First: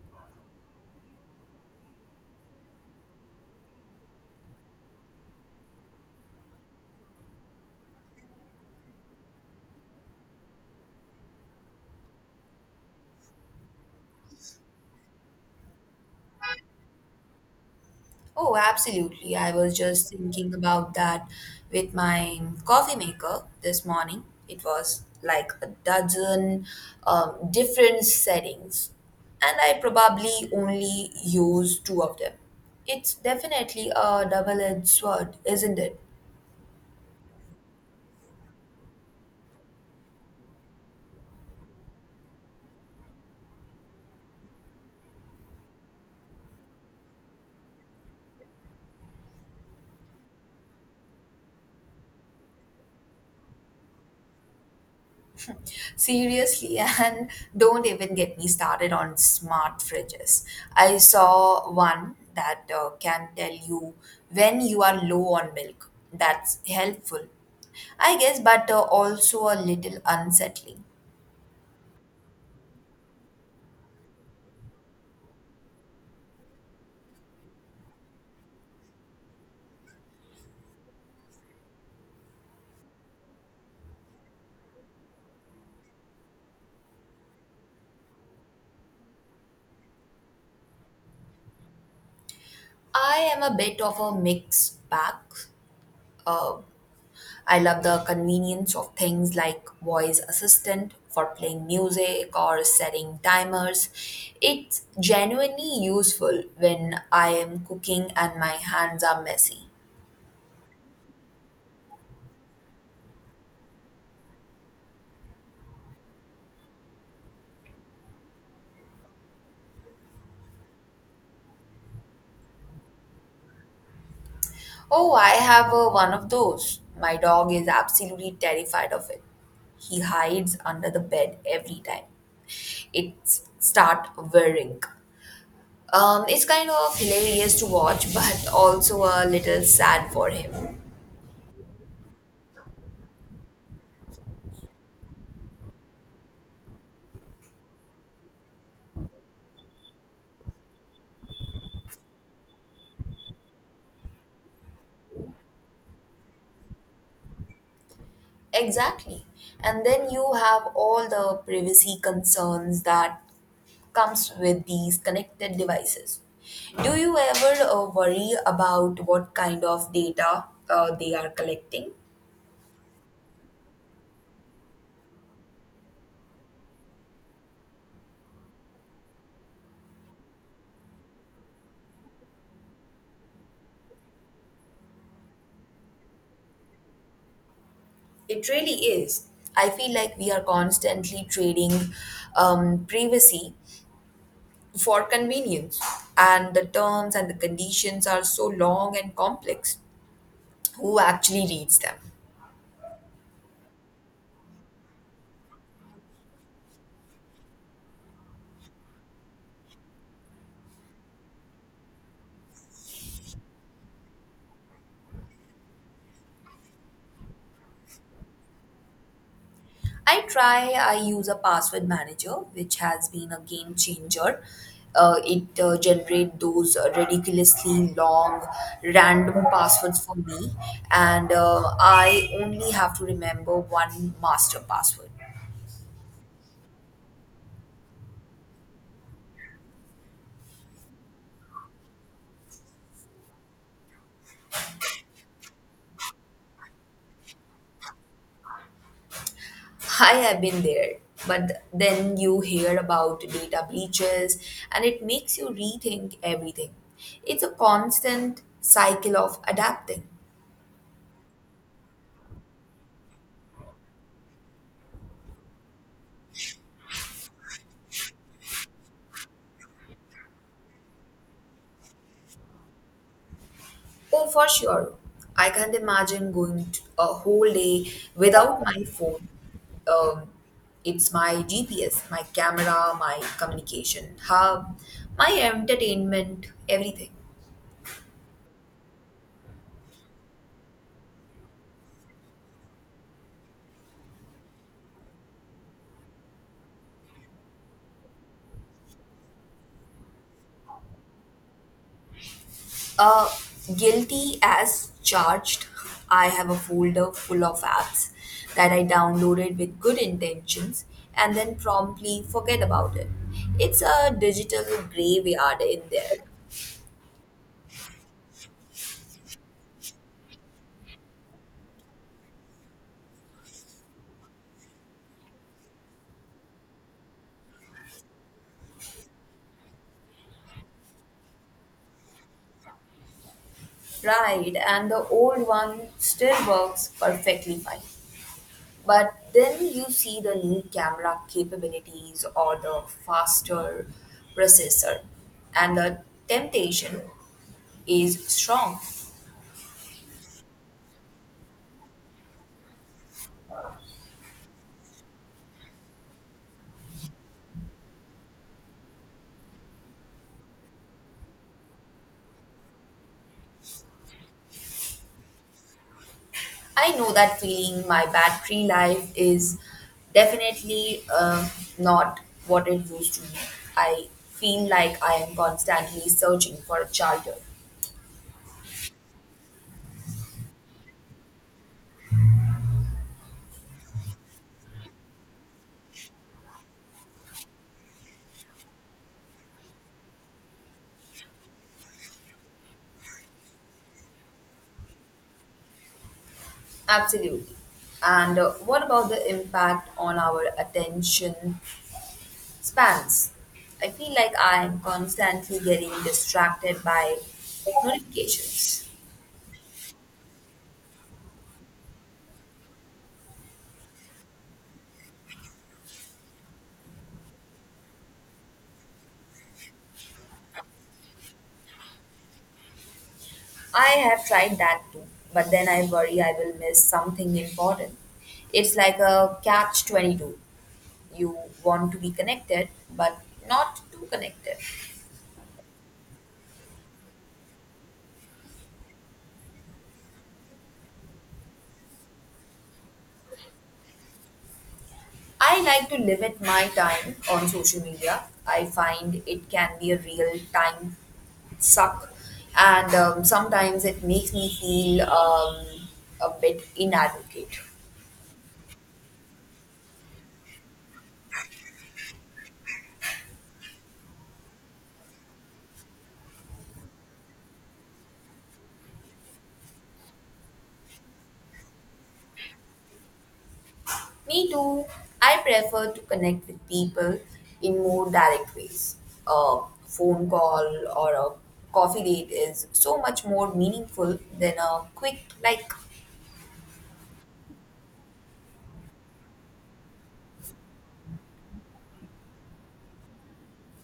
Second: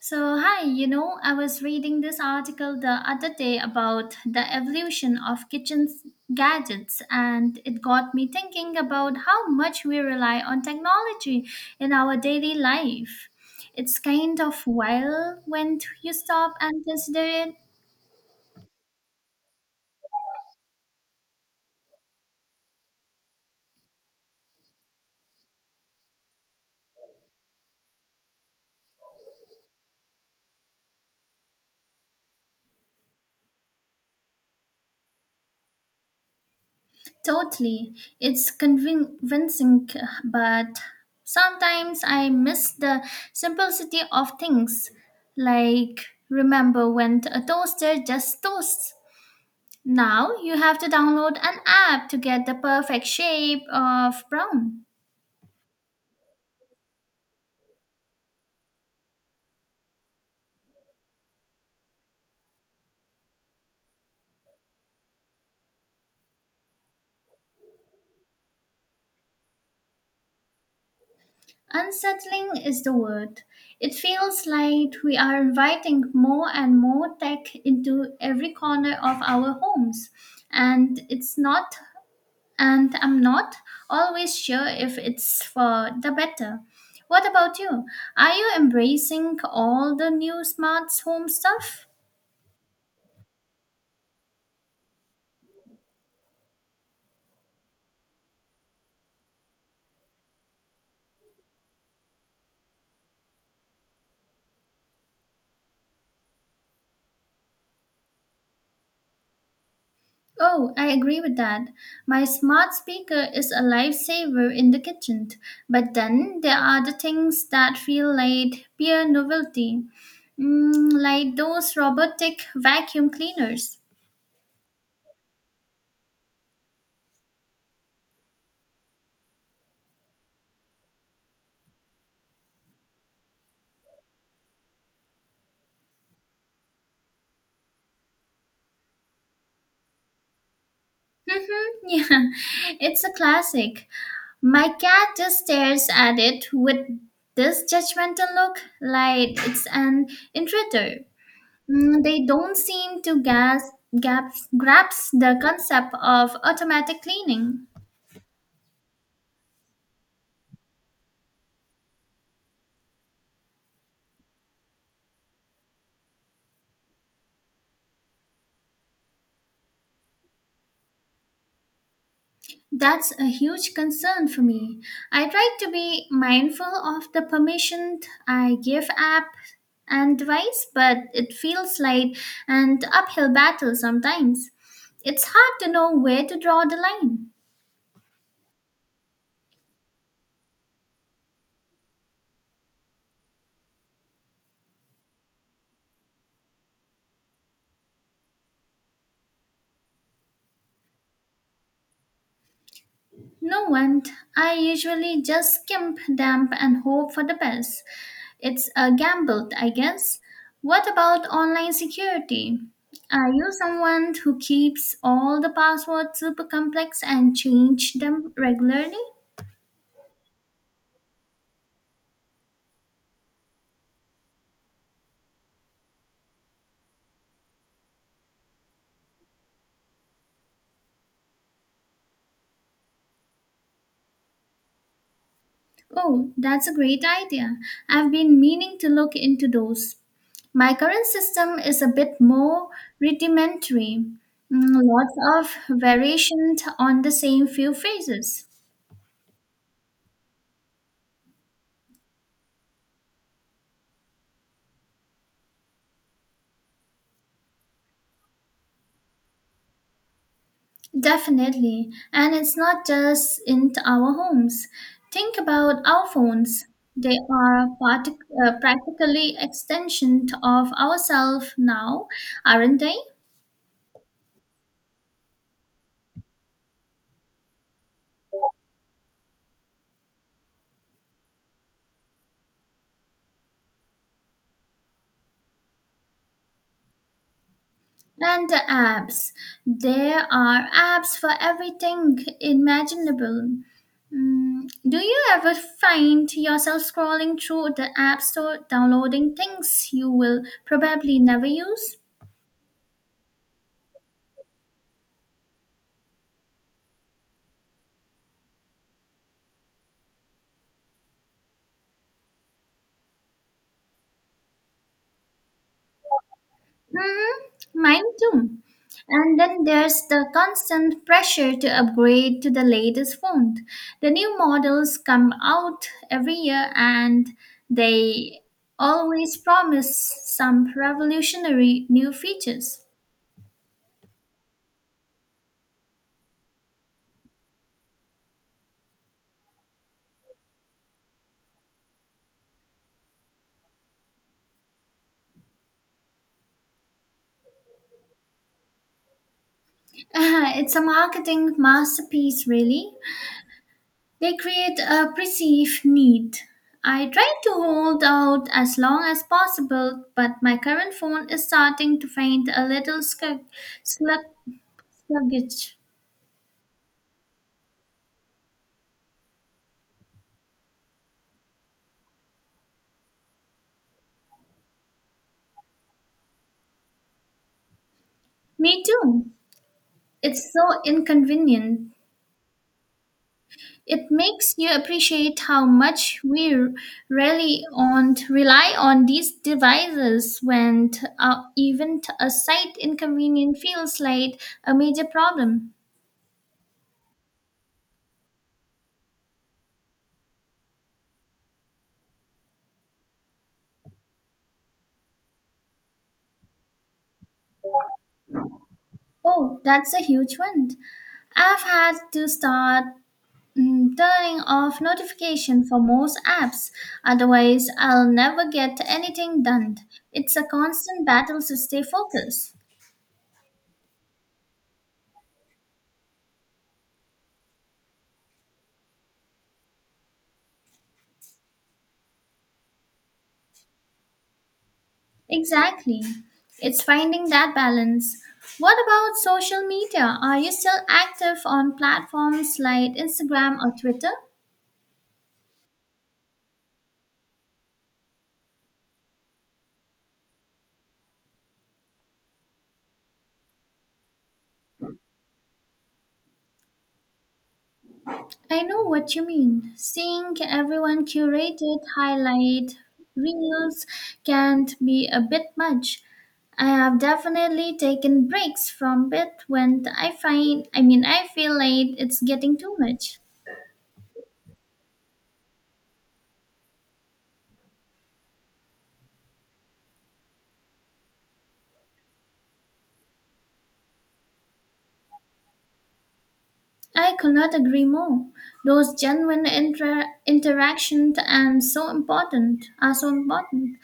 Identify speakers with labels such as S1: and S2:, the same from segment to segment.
S1: So, hi, I was reading this article the other day about the evolution of kitchen gadgets, and it got me thinking about how much we rely on technology in our daily life. It's kind of wild when you stop and consider it
S2: Oh, absolutely. I was just thinking about that with my coffee maker this morning. It was like a dozen different settings, and I probably only used two of them. It's definitely a double edged sword, isn't it?
S1: totally. It's convincing, but sometimes I miss the simplicity of things. Like, remember when a toaster just toasts? Now you have to download an app to get the perfect shape of brown.
S2: Seriously, and don't even get me started on smart fridges. I saw one that can tell you when you are low on milk. That's helpful, I guess, but also a little unsettling.
S1: Unsettling is the word. It feels like we are inviting more and more tech into every corner of our homes. And it's not, and I'm not always sure if it's for the better. What about you? Are you embracing all the new smart home stuff?
S2: I am a bit of a mixed bag. Uh, I love the convenience of things like voice assistant for playing music or setting timers. It's genuinely useful when I am cooking and my hands are messy.
S1: Oh, I agree with that. My smart speaker is a lifesaver in the kitchen, but then there are the things that feel like pure novelty, like those robotic vacuum cleaners.
S2: Oh, I have one of those. My dog is absolutely terrified of it. He hides under the bed every time it start whirring. It's kind of hilarious to watch, but also a little sad for him.
S1: Mhm, yeah, it's a classic. My cat just stares at it with this judgmental look, like it's an intruder. They don't seem to grasp the concept of automatic cleaning.
S2: Exactly. And then you have all the privacy concerns that comes with these connected devices. Do you ever worry about what kind of data they are collecting?
S1: That's a huge concern for me. I try to be mindful of the permission I give app and device, but it feels like an uphill battle sometimes. It's hard to know where to draw the line.
S2: It really is. I feel like we are constantly trading privacy for convenience, and the terms and the conditions are so long and complex. Who actually reads them?
S1: No one. I usually just skimp, dump, and hope for the best. It's a gamble, I guess. What about online security? Are you someone who keeps all the passwords super complex and change them regularly?
S2: I try, I use a password manager, which has been a game changer. It generate those ridiculously long random passwords for me and I only have to remember one master password.
S1: Oh, that's a great idea. I've been meaning to look into those. My current system is a bit more rudimentary, lots of variation on the same few phrases.
S2: I have been there, but then you hear about data breaches and it makes you rethink everything. It's a constant cycle of adapting.
S1: Definitely. And it's not just in our homes. Think about our phones. They are practically extension of ourselves now, aren't they?
S2: Oh, for sure. I can't imagine going t a whole day without my phone. Um, it's my GPS, my camera, my communication hub, my entertainment, everything.
S1: And the apps. There are apps for everything imaginable. Do you ever find yourself scrolling through the app store, downloading things you will probably never use?
S2: Uh, Guilty as charged. I have a folder full of apps that I downloaded with good intentions and then promptly forget about it. It's a digital graveyard in there.
S1: Mm, Mine too. And then there's the constant pressure to upgrade to the latest phone. The new models come out every year and they always promise some revolutionary new features.
S2: Right, and the old one still works perfectly fine. But then you see the new camera capabilities or the faster processor, and the temptation is strong.
S1: It's a marketing masterpiece, really. They create a perceived need. I try to hold out as long as possible, but my current phone is starting to faint a little Luggage.
S2: I know that feeling. My battery life is definitely not what it used to be. I feel like I am constantly searching for a charger.
S1: Me too. It's so inconvenient. It makes you appreciate how much we really on rely on these devices when even a slight inconvenience feels like a major problem.
S2: Absolutely. And what about the impact on our attention spans? I feel like I am constantly getting distracted by notifications.
S1: Oh, that's a huge one. I've had to start turning off notification for most apps. Otherwise, I'll never get anything done. It's a constant battle to stay focused.
S2: I have tried that too, but then I worry I will miss something important. It's like a catch 22. You want to be connected, but not too connected.
S1: Exactly. It's finding that balance. What about social media? Are you still active on platforms like Instagram or Twitter?
S2: I like to limit my time on social media. I find it can be a real time suck, and sometimes it makes me feel a bit inadequate.
S1: I know what you mean. Seeing everyone curated highlight reels can be a bit much. I have definitely taken breaks from it when I find I mean I feel like it's getting too much.
S2: Me too. I prefer to connect with people in more direct ways. A phone call or a coffee date is so much more meaningful than a quick like.
S1: I could not agree more. Those genuine interactions and so important are so important.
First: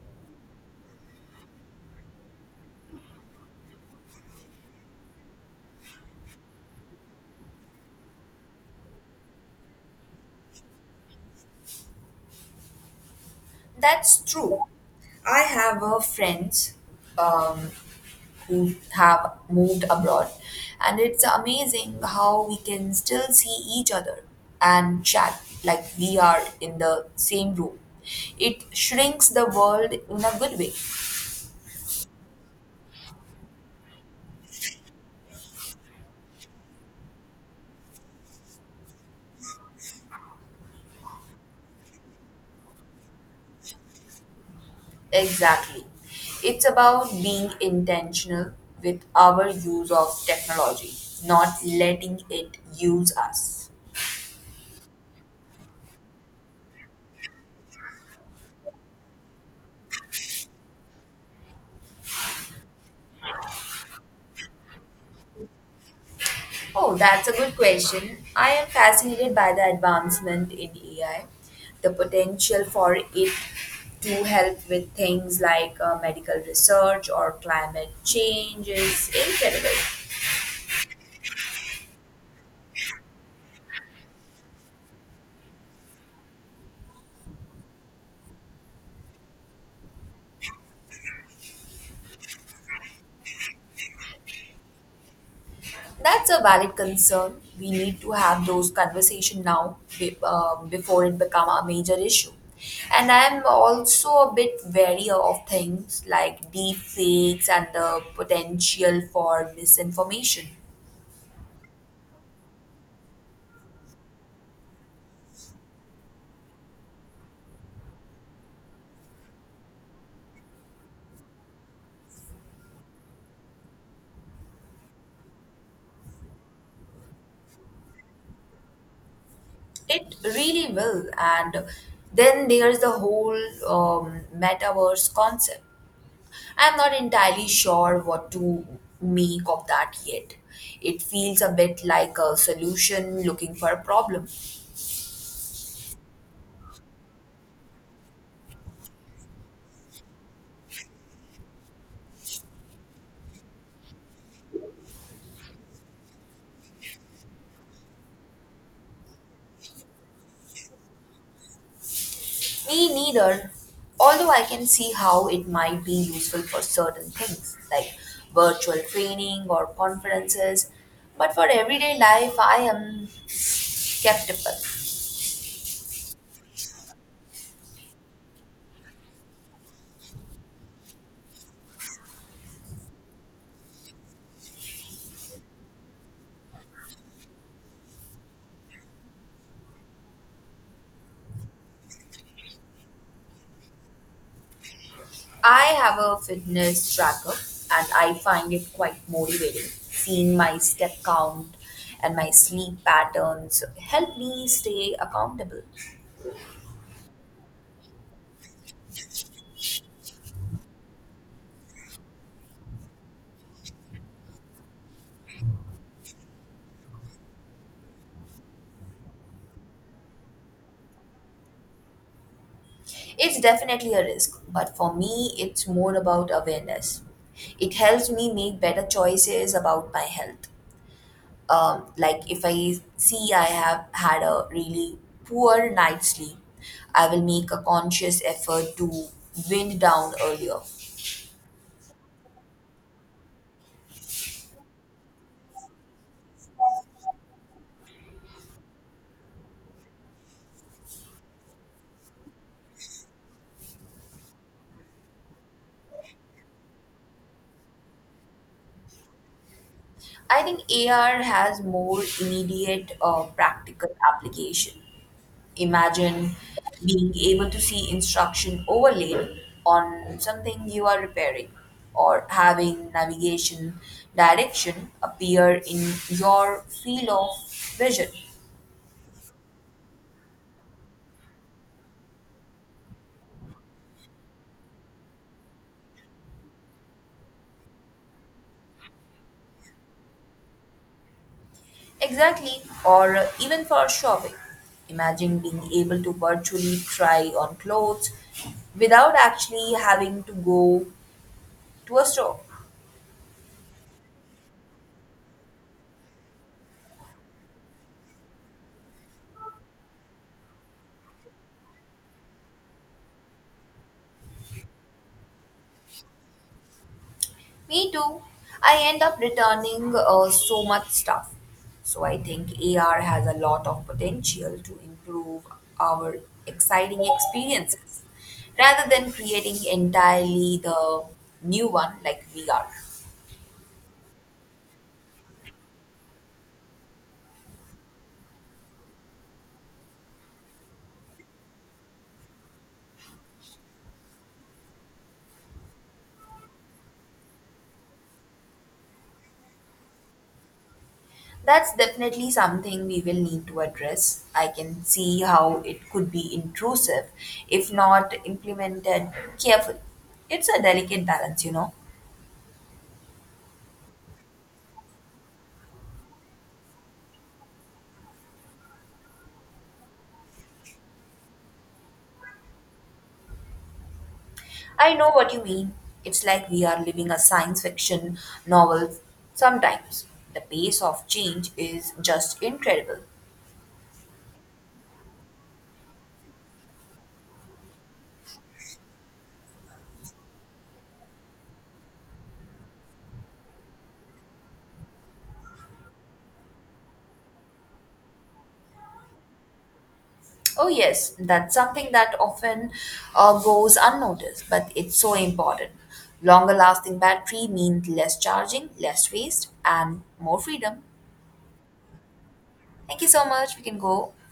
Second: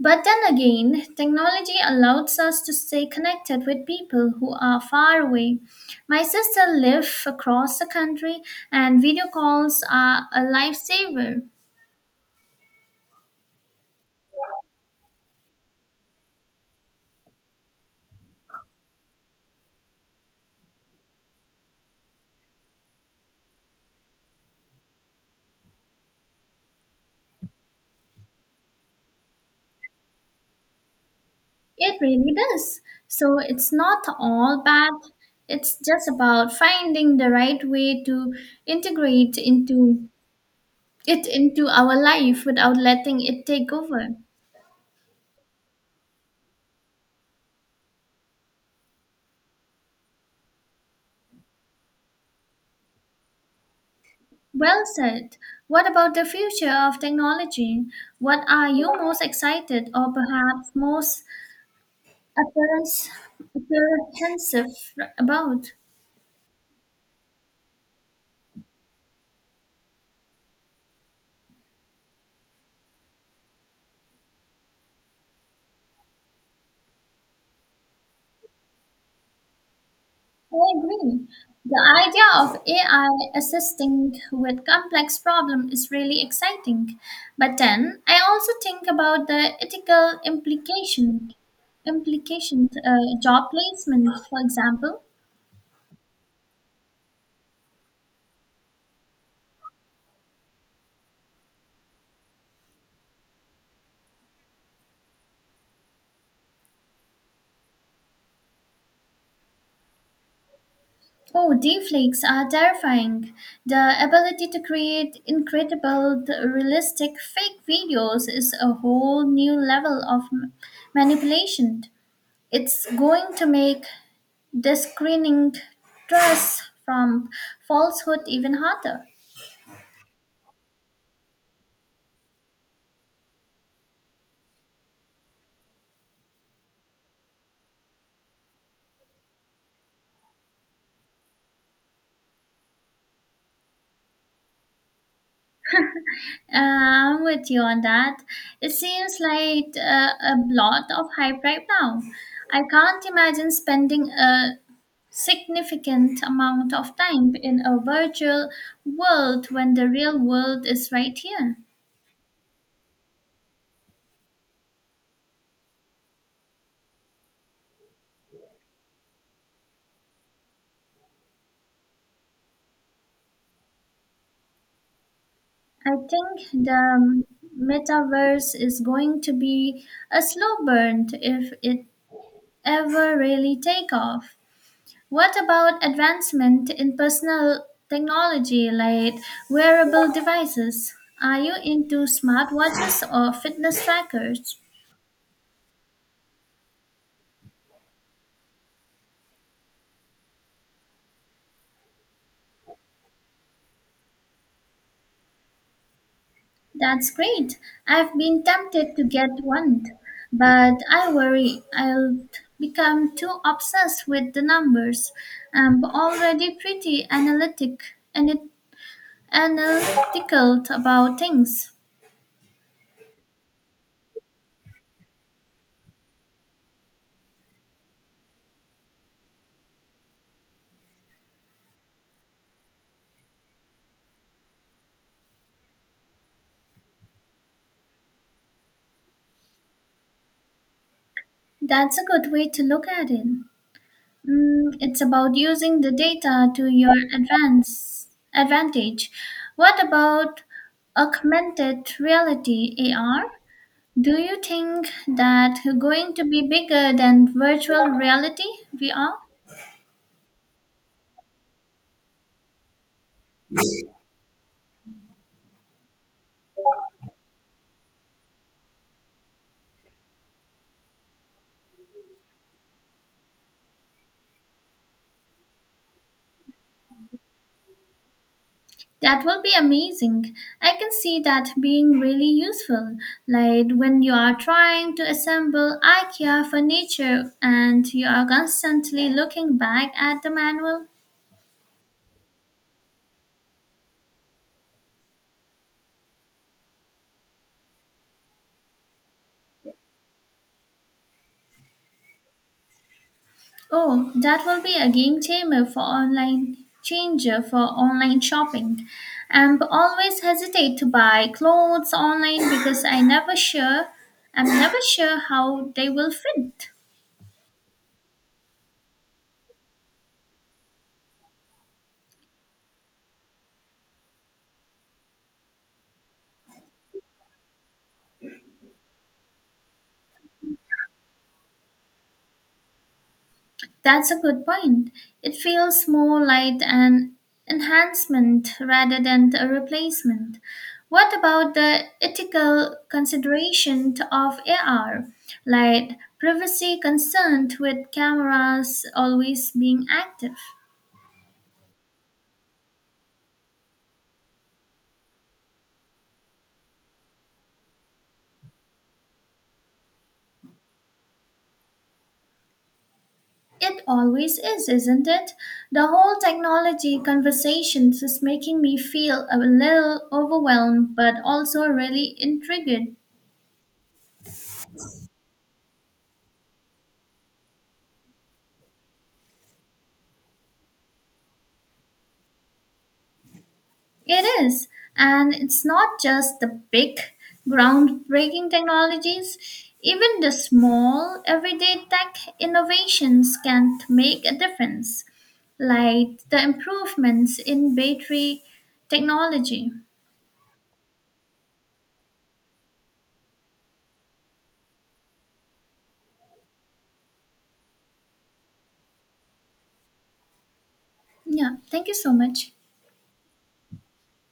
S1: But then again, technology allows us to stay connected with people who are far away. My sister lives across the country and video calls are a lifesaver.
S2: That's true. I have a friend Um, who have moved abroad. And it's amazing how we can still see each other and chat like we are in the same room. It shrinks the world in a good way.
S1: It really does. So it's not all bad. It's just about finding the right way to integrate into it into our life without letting it take over.
S2: Exactly. It's about being intentional with our use of technology, not letting it use us.
S1: Well said. What about the future of technology? What are you most excited or perhaps most apprehens- apprehensive about?
S2: Oh, that's a good question. I am fascinated by the advancement in AI, the potential for it to help with things like medical research or climate change is incredible.
S1: I agree. The idea of AI assisting with complex problem is really exciting. But then I also think about the ethical implications, job placement, for example.
S2: That's a valid concern. We need to have those conversation now before it become a major issue. And I'm also a bit wary of things like deep fakes and the potential for misinformation.
S1: Oh, deepfakes are terrifying. The ability to create incredible, realistic fake videos is a whole new level of manipulation. It's going to make discerning trust from falsehood even harder.
S2: It really will. And then there's the whole metaverse concept. I'm not entirely sure what to make of that yet. It feels a bit like a solution looking for a problem.
S1: I'm with you on that. It seems like a lot of hype right now. I can't imagine spending a significant amount of time in a virtual world when the real world is right here.
S2: Me neither, although I can see how it might be useful for certain things like virtual training or conferences. But for everyday life, I am skeptical.
S1: I think the metaverse is going to be a slow burn if it ever really take off. What about advancement in personal technology like wearable devices? Are you into smartwatches or fitness trackers?
S2: I have a fitness tracker and I find it quite motivating. Seeing my step count and my sleep patterns help me stay accountable.
S1: That's great. I've been tempted to get one, but I worry I'll become too obsessed with the numbers. I'm already pretty and it, analytical about things.
S2: It's definitely a risk, but for me, it's more about awareness. It helps me make better choices about my health. Like if I see I have had a really poor night's sleep, I will make a conscious effort to wind down earlier.
S1: That's a good way to look at it. It's about using the data to your advance advantage. What about augmented reality (AR)? Do you think that going to be bigger than virtual reality VR?
S2: I think AR has more immediate practical application. Imagine being able to see instruction overlaid on something you are repairing or having navigation direction appear in your field of vision.
S1: That will be amazing. I can see that being really useful, like when you are trying to assemble IKEA furniture and you are constantly looking back at the manual.
S2: Exactly, or even for shopping. Imagine being able to virtually try on clothes without actually having to go to a store.
S1: Oh, that will be a game changer for online shopping. I'm always hesitate to buy clothes online because I never sure I'm never sure how they will fit.
S2: Me too. I end up returning so much stuff. So I think AR has a lot of potential to improve our exciting experiences rather than creating entirely the new one like VR.
S1: That's a good point. It feels more like an enhancement rather than a replacement. What about the ethical consideration of AR, like privacy concerned with cameras always being active?
S2: That's definitely something we will need to address. I can see how it could be intrusive if not implemented carefully. It's a delicate balance, you know.
S1: It always is, isn't it? The whole technology conversations is making me feel a little overwhelmed but also really intrigued.
S2: I know what you mean. It's like we are living a science fiction novel sometimes. The pace of change is just incredible.
S1: It is. And it's not just the big, groundbreaking technologies, even the small, everyday tech innovations can make a difference, like the improvements in battery technology.
S2: Oh, yes, that's something that often goes unnoticed, but it's so important. Longer lasting battery means less charging, less waste, and more freedom.
S1: Yeah, thank you so much.
S2: Thank you so much. We can go.